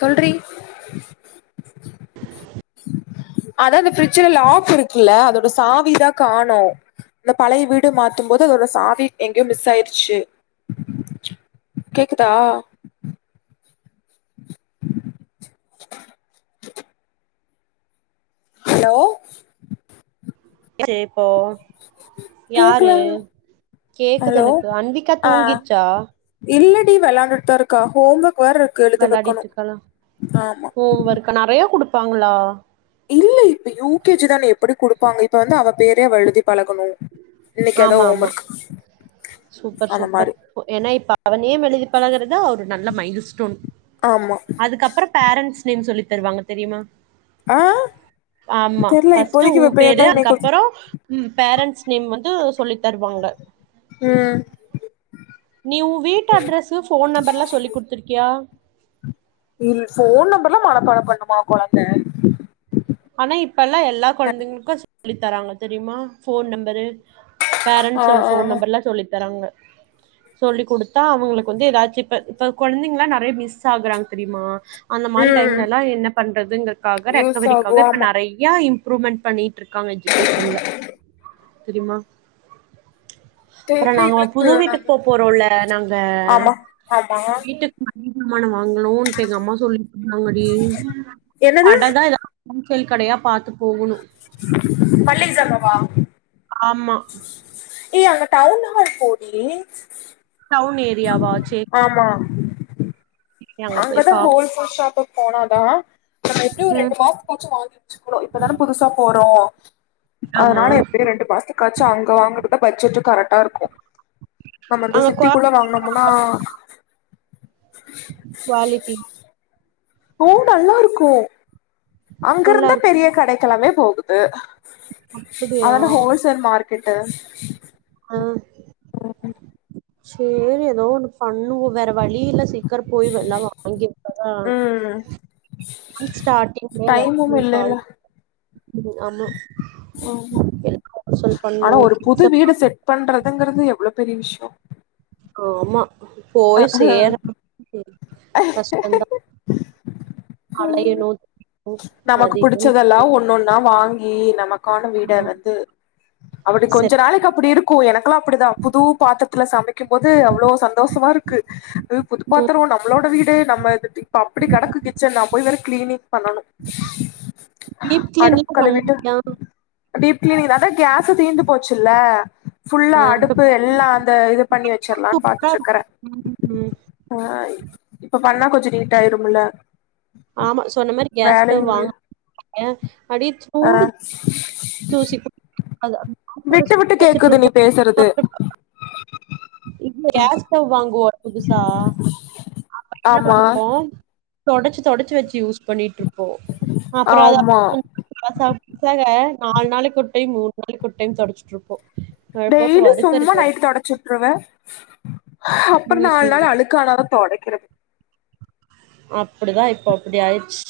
சொல்றீ அதா அந்த ஃப்ரிட்ஜுல லாக் இருக்குல்ல அதோட சாவிதா காணு இந்த பழைய வீடு மாத்தும்போது அதோட சாவி எங்கயோ மிஸ் ஆயிருச்சு கேக்குதா ஹலோ [inaudible] இப்போ யாரு கேக்கல கேக்குது ஹலோ எனக்கு அன்விகா ஆ தூங்கிட்ச்சா இல்லடி வெளாண்டுட்டு தா இருக்கா ஹோம் ஒர்க் வேற இருக்கு எழுத வெக்கணு வெளாடிட்ருக்காலா ஆமா ஓ ஒர்க்கா நறையா குடு ப்பாங்ளா இல்ல இப்ப யூ கே ஜி தான எப்டி குடுப்பாங்க இப்ப வந்து அவ பேரே அவ எழுதிப் பழகணு இன்னக்கி அதா ஆமா ஓம் ஆமா ஒர்க் சூப்பர் அந்த சூப்பர் மாரி ஏன்னா இப்ப அவ நேம் எழுதி பழகுறதா ஒரு நல்ல மைல் ஸ்டோன் ஆமா அதுக்கப்றொ பேரண்ட்ஸ் நேம் சொல்லி தருவாங்க தெரியுமா ஆ ஆமா தெர்ல ஃபஸ்ட்டு இப்போதைக்கு இவ ஊம் பேர் பேரு தா இன்னைக்கு அதுக்கப்பறொ ம் பேரண்ட்ஸ் நேம் வந்து சொல்லி தருவாங்க ம் நீ ஊ வீட் அட்ரஸு ஃபோன் நம்பர்லா சொல்லிக் குடுத்துர்க்கியா இல் ஃபோன் நம்பர்லா மனப்பாடம் பண்ணுமா கொழந்த ஆனா இப்பல்லா எல்லாக் கொழந்தைகளுக்கு சொல்லி தராங்க தெரியுமா ஃபோன் நம்பரு ஆ பேரன்ட்ஸோட ஆ ஃபோன் நம்பர்லா சொல்லி தராங்க சொல்லி்க் குடுத்தா அவங்களுக்கு வந்து ஏதாச்சு இப்ப இப்ப கொழந்தைங்களா நறையா மிஸ் ஆகுறாங்க தெரியுமா அந்த மாரி ம் டைம்லேல்லா என்ன பண்றதுங்கக்காக யூஸ் ரெக்கவரி ஆகு காக இப்ப ஆமா நறையா இம்ப்ரூவ்மெண்ட் பண்ணி ட்ருக்காங்க எஜுகேஷன்ல தெரிய்மா அப்றொ தெர்ல நாங்க இவளுக்கு புது வீட்டுக் நானு போப் போறோல்ல நாங்க ஆமா ஆமா வீட்டுக் [unintelligible] வாங்கணூன்ட்டு எங்க அம்மா சொல்லி [unintelligible] கடதா எதொ அங்குள் கடையா பாத்து மள்ளிக ஜாமாவா ஆமா ஏ அங்க டவுன்ஹால் போடீ டவுன் ஏரியாவா சேரி ஆமா அங்க போய் அங்கதா பாப்போ ஹோல்சேல் ஷாப்புக் போனாதா நம்ம எப்டி ஒரு ம் ரெண்டு மாசத்துக்காச்சு வாங்கி வெச்சுக்ணு இப்பதான புதுசா போறோ ஆமா அதுனால எப்டியோ ரெண்டு மாசத்துக்காச்சு அங்க வாங்குறதா பட்ஜெட்டு கரெக் ல்லாருக்கு நம்ம இந்த அங்க குவா சிட்டிக்குள்ள வாங்குனம்னா குவாலிட்டி ஓ நல்லா இருக்கு நல்லா அங்கிருந்த இருக்கு பெரிய கடைக்கிழமே போக து அப்படியா அதன ஹோல்சேல் மார் கெட்ட ஆஹ் உ சரி ஏதோ ஒண்ணு பண்ணுவோ வேற வழியில சீக்கிரம் போய்ல்லாம் வாங்கிருக்காங ம் நான் ஸ்டாட்டிங்க்லயே [inaudible] டைமும் இல்லல்ல ஆ மால் பண்ண ஆனா ஒரு புது வீடு செட் பண்றதுங்கிறது எவ்ளோ பெரிய விஷயம் ஆமா போய் சேர கஷ்டந்தா அலையணு நமக்கு அது இதுன்னு புடிச்சதெல்லாம் ஒண்ணொன்னா வாங் கி நமக் கான வீட வந்து அவடு கொஞ்ச செட் நாளைக்கப்புடி இருக்கு எனக்குல்லா அப்புடிதா புது பாத்தர்த்துல சமைக்கும்போது அவ்ளோ சந்தோஸமாருக் அ புதுப்பாத்துரோ நம்ளோட வீடு நம்ம இப்ப அப்டி கெடக்கு கிச்சன் நா போய் து வேற க்ளீனி பண்ணணு டீப் அடுப் கிளீன்லா கழுவிட்டு பண்ணியா டீப் கிளீனிங் அதா கேஸு தீந்து போச்சுல்ல ஃபுல்லா ஆ இப்ப அடுப்பு எல்லா அந்த இது பண்ணி வச்சற்லான் பக்கா இருக்கு. பாத்துட்ருக்கறே ம் ம் ஆ இப்ப பண்ணா கொஞ்சொ நீட்டாயிரு முல்ல ஆமா சொன்ன மாரி கேஸ் ஸ்டவ் வாங்க [inaudible] அடிச்சூடு தோசிப்பா அத விட்டு விட்டு [inaudible] கேக்குது நீ வச்சட்ருப்போ பேசறது [inaudible] இல்ல கேஸ் ஸ்டவ் வாங்குவோ புதுசா அப்போ‌ என்ன ஆமா பண்ணுவோ தொடச்சு தொடச்சு வச்சு யூஸ் பண்ணிட்ருப் போ அப்புற அத ஆமா [inaudible] நால் நாளை கொட்டையும் மூண் நாள் கொட்டையும் தொடச்சிட்ருப்போ டெய்லி சும்மா நைட்டு தொடச்சுட்ருவே அப்பற் நால் நாள் அழுக்கானாத தொடக்கிற அப்புடிதா இப்போ அப்புடி ஆயிர்ச்சு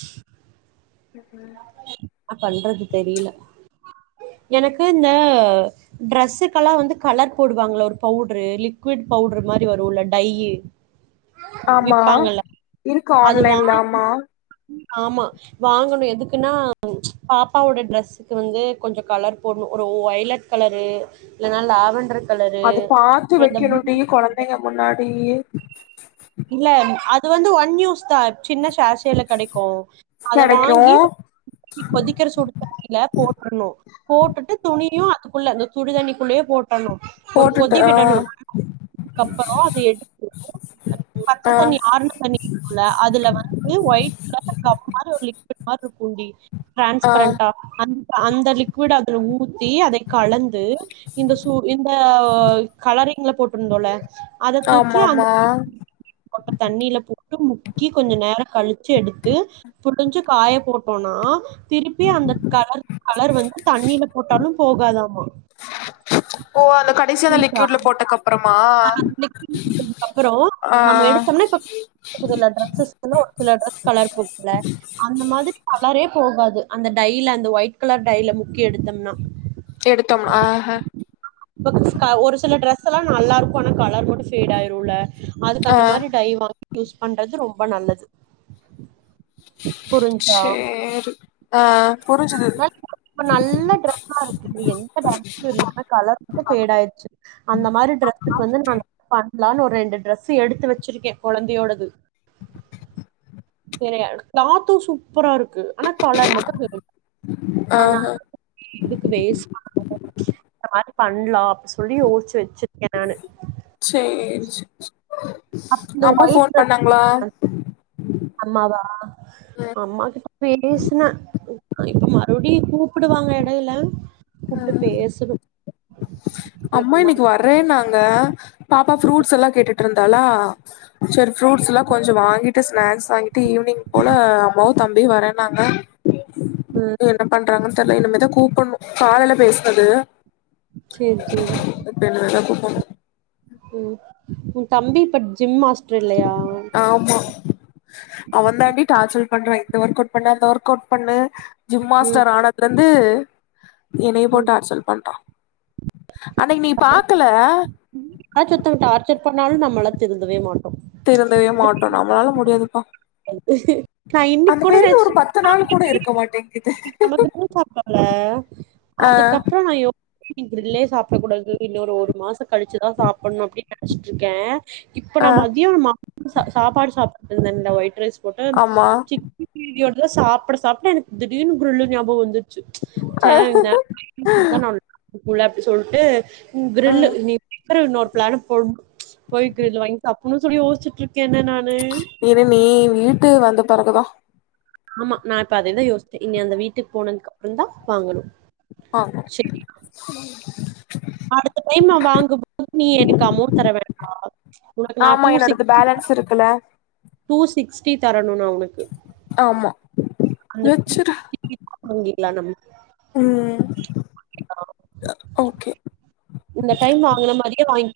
ஆ பண்றது தெரில எனக்கு இந்த ட்ரெஸ்ஸுக்கல்லா வந்து கலர் போடுவாங்ள ஒரு பவுட்ரு லிக்விட் பவுட்ரு மாரி வருல்ல டையி ஆமா இருக்கு அது ஆன்லைன்ல வாங்கி ஆமா ஆமா வாங்கணு எதுக் க்குன்னா பாப்பாவோட ட்ரெஸ்சுக்கு வந்து கொஞ்சோ கலர் போடணு ஒரு ஒ ஒய்லட் கலரு இல்லனா லாவண்ட்ரு அது பாத்து வெக்கணுன்டி கொழந்திங்க முன்னாடி இல்ல அது வந்து ஒன் யூஸ் தா சின்ன ஷா ஷேல கெடைக்கு அத கெடைக்கு வாங்கி கொதிக்குற சுடுதண்ணில போட்றணு போட்டுட்டு துணியு துக்குள்ள அந்த சுடுதண்ணிக்குள்ளயே போட் டணு ஒரு போட்டுட்டு கொதி ஆ விடணு அதுக்கபுறோ அத எடுத்து பச்ச ஆ தண்ணி ஆறுன தண்ணி இருக்குல்ல அதுல வந்து ஒயிட்ல கம் மாரி ஒரு லிக்விட் மார்ருக்குன்டி ஆ ட்ரான்ஸ்பரண்டா அந்த லிக்விட் அதுல ஊத்தி அத கலந்து இந்த சு இந்த கலரி ங்கள போட்டுருந்தோல ஆமாம்மா கொட்ட தண்ணியில போ முக்கி கொஞ்ச நேரம் கழிச்சு எடுத்து புழிஞ்சு காய போட்டோம்னா திருப்பி அந்த கலர் கலர் வந்து தண்ணீல போட்டாலு போகாதாமா கடைசிய் அந்த லிக்விட் போட்டகப்புற ஹ் துப்புறம் ஆ நம்ம எடுத்தம்னா இப்ப டரெஸ் ஒரு சில டரெஸ் கலர் போக்கும்ல அந்த மாதிரி கலரே போகாது அந்த டையில அந்த ஒயிட் கலர் டையில முக்கி எடுத்தம்னா எடுத்தம்னா ஆஹஹ ப்ப ஒரு சில டிரெஸ் ல்லா நல்லா இருக்கு ஆனா கலர் மட்டும் பேட் ஆயிரும்ல அதுக்கு ஆ அந்த மாரி டை வாங்கி யூஸ் பண்றது ரொம்ப ரொம்ப நல்லது புரிஞ்சா சேரி ஆஹ் நல்ல டிரெஸ்சா இருக்கு டி எந்த கலர் வந்து பேட் ஆயிச்சு அந்த மாரி டிரெசுக்கு வந்து நான் ஒரு ரெண்டு டிரஸ்சு எடுத்து வெச்சிருக்க கெழந்தையோடது [inaudible] கிலாத்தும் சூப்பரா இருக்கு ஆனா கலர் மட்டும் பேட் ஆனால ஆஹ எதுக்கு வேஸ்ட்டு பண்ணனு பண்ணலா அப்பி சொல்லி யேசிச்சு வெச்சு சேரி சேரி அப்ப இந்த அம்மா ஒயிட் ஃபோன் ட்ரெஸ் பண்ணாங்ளா அம்மாவா அம்மாக்கிட்ட பேஸ்ன இப்ப மறுவ்டியு கூப்டுவாங்க எடைய்ல கூப்ட்டு பேசணு அம்மா இன்னக்கி வர்றேன்னாங்க பாப்பா ஃப்ரூட்ஸ் எல்லா கேட்டுட்ருந்தாலா சரி ஃப்ரூட்ஸ்லா கொஞ்சொ வாங்கிட்டு ஸ்நாக்ஸ் வாங் டி ஈவ்னிங் போல அம்மாவு தம்பியு வரன்னாங்க ம் என்ன பண்றாங்கன் தெர்ல இன்னமேதா கூப்புண்ணு காலைல பேஸ்னது சேரி சேரி புண்ணு ம் உ தம்பி இப்ப ஜிம் மாஸ் ல்லலா அவந் தாண்டி டாச்சல் பண்ற இந்த ஒர்க் அவுட் பண்ணு அந்த ஒர்க் அவுட் பண்ணு ஜிம் ம் மாஸ்டர் ஆனத்லெர் ந்து என்னையு போட் ம் டார்சல் பண்றா அன்னக்கி நீ பாக்கல யாராச்சு ஒருத்தங்க டார்ச்சர் பண்ணாலு நம்மலா திருந்தவே மாட்டோ திருந்தவே மாட்டோ நம்மளால முடியாது ஓ நா இன்னைக்கு கூட நெனச்ச ஒரு பத்து நாள் கூட இருக்க மாட்டேங்குது [unintelligible] சாப்பல்ல ஆ அதுக்கப்றோ நா வீட்ல சாப்டக் கூடாது இன்னொரு ஒரு மாச கழிச்சுதா சாப்புட்ணு அப்டின்னு நெனச்சிட்ருக்க இப்ப நா ஆ மதியானமா ச சாப்பாடு சாப்ட்டு [unintelligible] ட்ரஸ் ஒட்ட ஆமா [inaudible] எ சாப்ட சாப்ட் ட எனக்கு திடீரெனு [unintelligible] ஞாபகோ வந்து [unintelligible] [unintelligible] அப்டி சொல்ட்டு ம் கிரில்லு நீ [inaudible] இன்னொரு பிளான போட் போய் கிரில்லு வாங்கி சாப்புட்னு சொல்லி யோசிச்சுட்ருக்கேன நா [unintelligible] ட்டு வந்த பெறகுதா ஆமா நா இப்ப அதேதா யோசிச்ச இங்க அந்த வீட்டுக்கு போனதுக்கு அப்றோ தா வாங்கணு ஆமா செரி அடுத்த டைம் நா வாங்கும்போது நீ எனக்கு அமோண்ட் தர வேண்டா உனக்கு நா ஆமா டூ என்னோடது சிக்ஸ்டி பேலன்ஸ் இருக்குல டூ சிக்ஸ்டி த தரணு நா அவனுக்கு ஆமா வச்சிரு நம்ம ம் ஓகே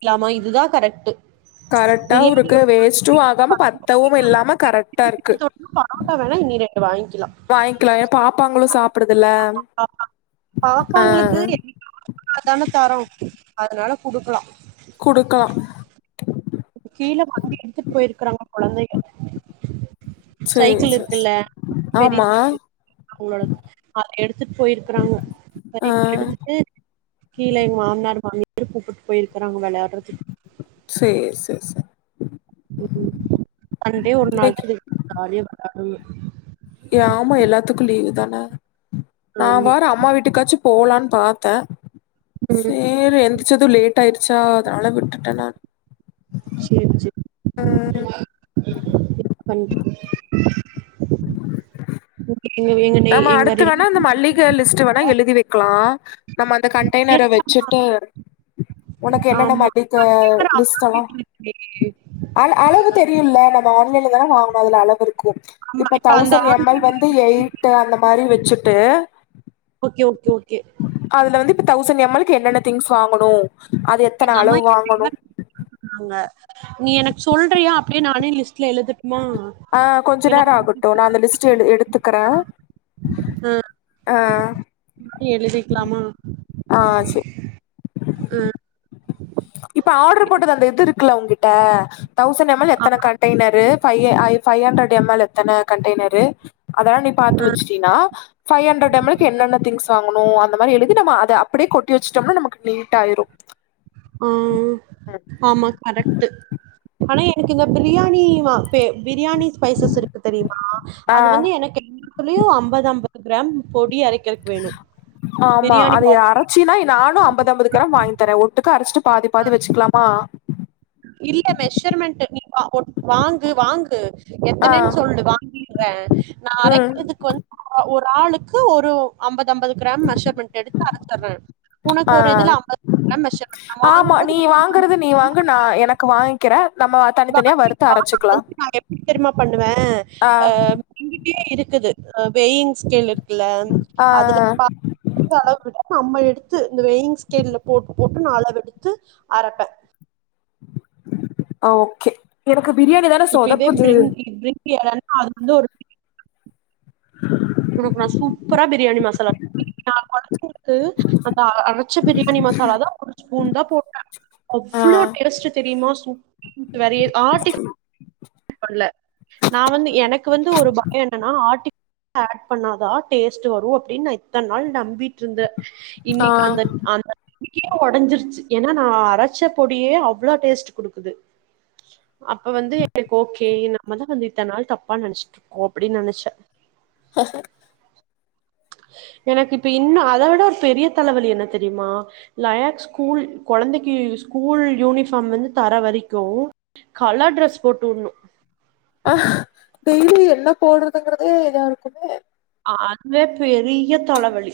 இல்லாமா இதுதா கரெக்ட்டு கரெக்டாவ இருக்கு வேஸ்ட்டும் ஆகாம பத்தவும் இல்லாம கரெக்ட்டாவு இருக்கு வாங்கிட்டோம்னா வேஸ்ட்டு பரோட்டா வேணா இனி ரெண்டு ஆகாம வாங்கிக்கலாம் பத்தவுமில்லாம கரெக்ட்டா இருக்கு வாய்ங்கலா ஏ பாப்பாங்களு சாப்புடுதுல ஆ பாப்பாங்களுக்கு அ அதுனால குடுக்கலா குடுக்கலா கீழ வண்டி எடுத்துட் போயிர்க்குறாங்க கொழந்தைய சேரி சைக்கிள் சேரி சே இருக்குல்ல பெரி ஆமா [inaudible] அவங்களோ அத எடுத்துட்டு போயிருக்குறாங்க ஆ எடுத்துட்டு கீழ எங்க மாம்னார் மாமி கூப்புட் போயிர்க்கா ங்க வெளையாட்றத்து சார் [unintelligible] ம் சண்டே ஒரு நாள்தா இன்னைக்கு [inaudible] ம் ஆமா எல்லாத்துக்கும் லீவு தானே நான் ஆமா வாறே அம்மா வீட்டுக்காச்சும் போலான்னு பார்த்தேன் ம் சேரி எந்துருச்சுதும் லேட் ஆயிடுச்சா அதனால விட்டுட்டேன் நான் சேரி சேரி [inaudible] பன்று [unintelligible] [unintelligible] எங்க நம்ம அடுத்து எங்கதுல் வேணா இந்த மல்லிக லிஸ்ட் வேணா எழுதி வைக்கலாம் நம்ம அந்த கண்டெய்னரை வச்சுட்டு உனக்கு என்னென்ன ஆமா மதிக்கு கேக்குற அம்மா லிஸ்டலாம் [unintelligible] தெரியுமில்ல நம்ம ஆன்லைன்ல தான வாங்கணும் அது அளவு இருக்கு கு ஆமா இப்ப அந்த தௌசண் எம் எல் ஆன்லைன் வந்து எய் அந்த மாரி வெச்சுட்டு ஓகே ஓகே ஓகே அதுல வந்து இப்ப தௌசண்ட் எம் எல்க்கு என்னென்ன திங்ஸ் வாங்கணு அது எத்தன எங்க அம்மா அளவு வாங்கணு என்ன சொன்னாங்க நீ எனக் சொல்றியா அப்டியே நானே லிஸ்ட்ல எழுதிட் ஆ கொஞ்ச நேரொ ஆகட்டு நா அந்த லிஸ்ட்ட எழு எடுத் துக்ற ஆ ஆ எழுதிக்லாமா ஆ சே இப்ப ஆட்ரு‌ போட்டது அந்த இது இருக்குல்ல ஊங்க்கிட்ட தௌசண் எம் எல் எத்தன கண்ட்டைனரு ஃபைய அ ஃபை அண்ட்ரட் எம்மல் எத்தன கண்ட்டெய்னரு அதலா நீ பாத்து வெச்சிட்டீனா ஃபை ஹண்ரட் எம்மல்க்கு என்னென்ன திங்க்ஸ் வா ங்கணு அந்த மாரி எழுதி நம்ம அத அப்டே கொட்டி வெச்சிட்டோம்னா நமக்கு நீட்டாயிரு ஆ ஆமா கரெக்ட்டு ஆனா எனக்கு இங்க பிரியாணி வா பே பி பிரியாணி ஸ்பைசஸ் இருக்கு தெரியுமா ஆ அது வந்து எனக்கு [inaudible] [unintelligible] யு அம்பதம்பது கிராம் பொடி அரைக்கறக்கு வேணு ஆமா பிரியாணி அதைய பவுடர் அரச்சீனா நானோ அம்பதம்பது கிராம் வாங்கி தர ஒட்டுக்கா அரச்சிட்டு பாதி பாதி வெச்சுக்லாமா இல்ல மெஷர்மெண்ட்டு நீ வா ஒட் வாங்கு வாங்கு ஆ எத்தனன் சொல்லு வாங்கிட்ற‌ நா ம் அரைக்கிறதுக்கு வந் ஆ ஒட் ஒராளுக்கு ஒரு ஒ அம்பதம்பது கிராம் மெஷர்மண்ட் எடுத்து அரசர்ற ஆ உனக்கொரு இதுல அம்பது கிராம் மெஷர்மெண்ட் நம் வாங்கும்போது [unintelligible] வாயிங்க்கிற வாங்கிட்டு வா நா வந்து நா எப்புடி தெரியுமா பண்ணுவ ஆ அ எங்கிட்டியே இருக்குது அ வெயின்ஸ்கேலுருக் க்குலங் ஆ அதுல [unintelligible] எடுத்து இந்த வெய்ங்ஸ்கேல்ல போட்டு போட்டு நா அளவெடுத்து அரப்ப ஆ ஓக்கே க்கு பிரியாணி தான இப்ப இதே சொதப்புது பிரிங் [unintelligible] உனக்கு நா சூப்பரா பிரியாணி மசாலா நா கொழந்தைங்களுக்கு அந்த அரச்ச பிரியாணி மசாலா தா ஒரு ஸ்பூன் தா போட்ட ஆ அவ்ளோ டேஸ்ட்டு தெரிமா [unintelligible] ஆட்டி சொல்ல நா வந்து எனக்கு வந்து ஒரு பயோ என்னன்னா ஆட்டி ஆட் பண்ணாதா டேஸ்ட்டு வரு அப்டின்னு இத்தன்னாள் நம்பீட்ருந்த ஆ இன்னிக்கு அந்த அந்த [unintelligible] ஒடஞ்சிர்ச்சு ஏன்னா நா அரச்ச பொடியே அவ்ளோ டேஸ்ட் குடுக்குது அப்ப வந்து இப்ப ஓக்கே நம்மதா வந்து இத்தநாள் தப்பா நனச்சுட்ருக்கோ அப்டி நனச்ச ஹ ஹ எனக்கிப்ப இன்னு அத விட ஒரு பெரிய தலவலி என்ன தெரிமா லயாக் ஸ்கூல் கொழந்தைக்கி ஸ்கூல் யூனிபார்ம் வந்து தர வரிக்கு‌‌ கலர் டரெஸ் போட்டு உட்னும் ஆஹ் டெய்லி என்ன போடுறதுங்கறதே எல்லாருக்குமே அது பே பெரிய தலவலி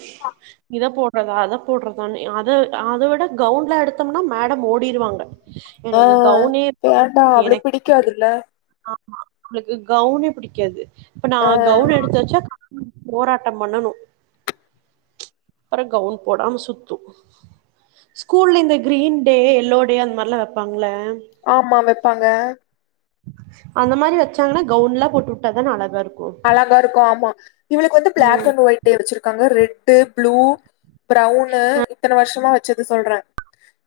இத போ போடுறதா அத போடுறதானே அத அத விட கவுண்ல எடுத்தோம்னா மேடம் ஓடிடுவாங்க ஆஹ் வேண்டா அவளுக்கு பிடிக்காதுல்ல ஆமா உங்களுக்கு கவுனே பிடிக்காது இப்ப ஆ நான் கவுன் எடுத்து வச்சா போராட்டம் பண்ணனும் ப்ச் அப்புறம் கவுன் போடாம சுத்தும் ஸ்கூல்ல இந்த கிரீன் டே எல்லோ டே அந்த மாரிலாம் வைப்பாங்கள ஆமா வைப்பாங்க அந்த மாரி வச்சாங்கன்னா கவுன் லாம் போட்டு வுட்டாதான அழகா இருக்கும் அழகா இருக்கும் ஆமா இவளுக்கு வந்து பிளாக் ம் அண்ட் ஒயிட்டே வச்சிருக்காங்க ரெட் ரெட் ப்ளூ ஃபரவுன் இத்தனை வருஷமா வச்சது சொல்றேன்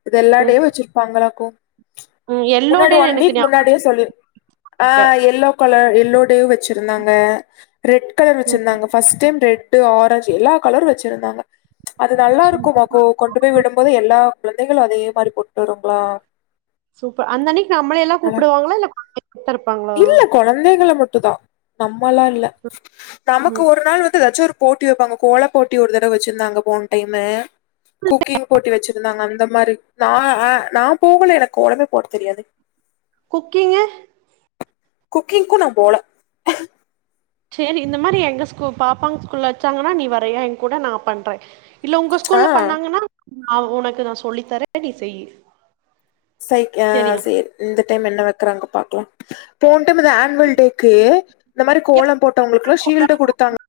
இது எல்லா டே வச்சிருப்பாங்களுக்கும் ப்ச் ம் எல்லோ முன்னாடி டேன்னு ஒன் எனக்கு வீக் ஞாபகோ முன்னாடியே சொல்லி இருக்கு ஆஹ் எல்லோ கலர் எ லோடே வச்சிருந்தாங்க அ ரெட்கலர் ம் வச்சிருந்தாங்கஃபஸ்ட் டைம் ரெட் ட்டு ஆரஞ்சு எல்லா கலர் வச்சிருந்தாங்க அது நல்லா சூப்பர் இருக்கும்மாகோ கொண்டு போய் விடும்போது எல்லா குழந்தைகளும் அதே மாரி போட்டு வரும்ங்களா சூப்பர் அந்த அன்னைக்கு நம்ள எல்லா அழ- கூப்பிடுவாங்களா இல்ல [inaudible] இருப்பாங்களா கள மட்டுதா நம் மல்லா இல்ல நமக்கு ம் ஒரு நாள் வந்து வெச்சுர் போட்டி வெப்பாங்க கோல போட்டி ஒரு தடவ வச்சிருந்தாங்க போன டைமு குக்கிங் போட்டி வச்சிருந்தாங்க அந்த மாரி நா ஆ நா போகல எனக்கு கோலமே போட தெரியாது குக்கிங்கு குக்கிங்க்கு நா போல சேரி இந்த மாரி எங்க ஸ்கூ பாப்பாங்க ஸ்கூல்ல வெச்சாங்கன்னா நீ வரைய எ கூட நா பண்றே இல்ல உங்க ஆ ஸ்கூல்ல பண்ணாங்கன்னா அ உனக்கு நா சொல்லி தரே நீ செய்யி சை அ செரியா சேரி இந்த டைம் என்ன வெக்கறாங்க பாக் லா போன் டைமு இந்த ஆனுவல் டேக்கு இந்த மாரி கோலம் போட்டவங்களுக்கெல்லா ஷீல்டு குடுத்தாங்க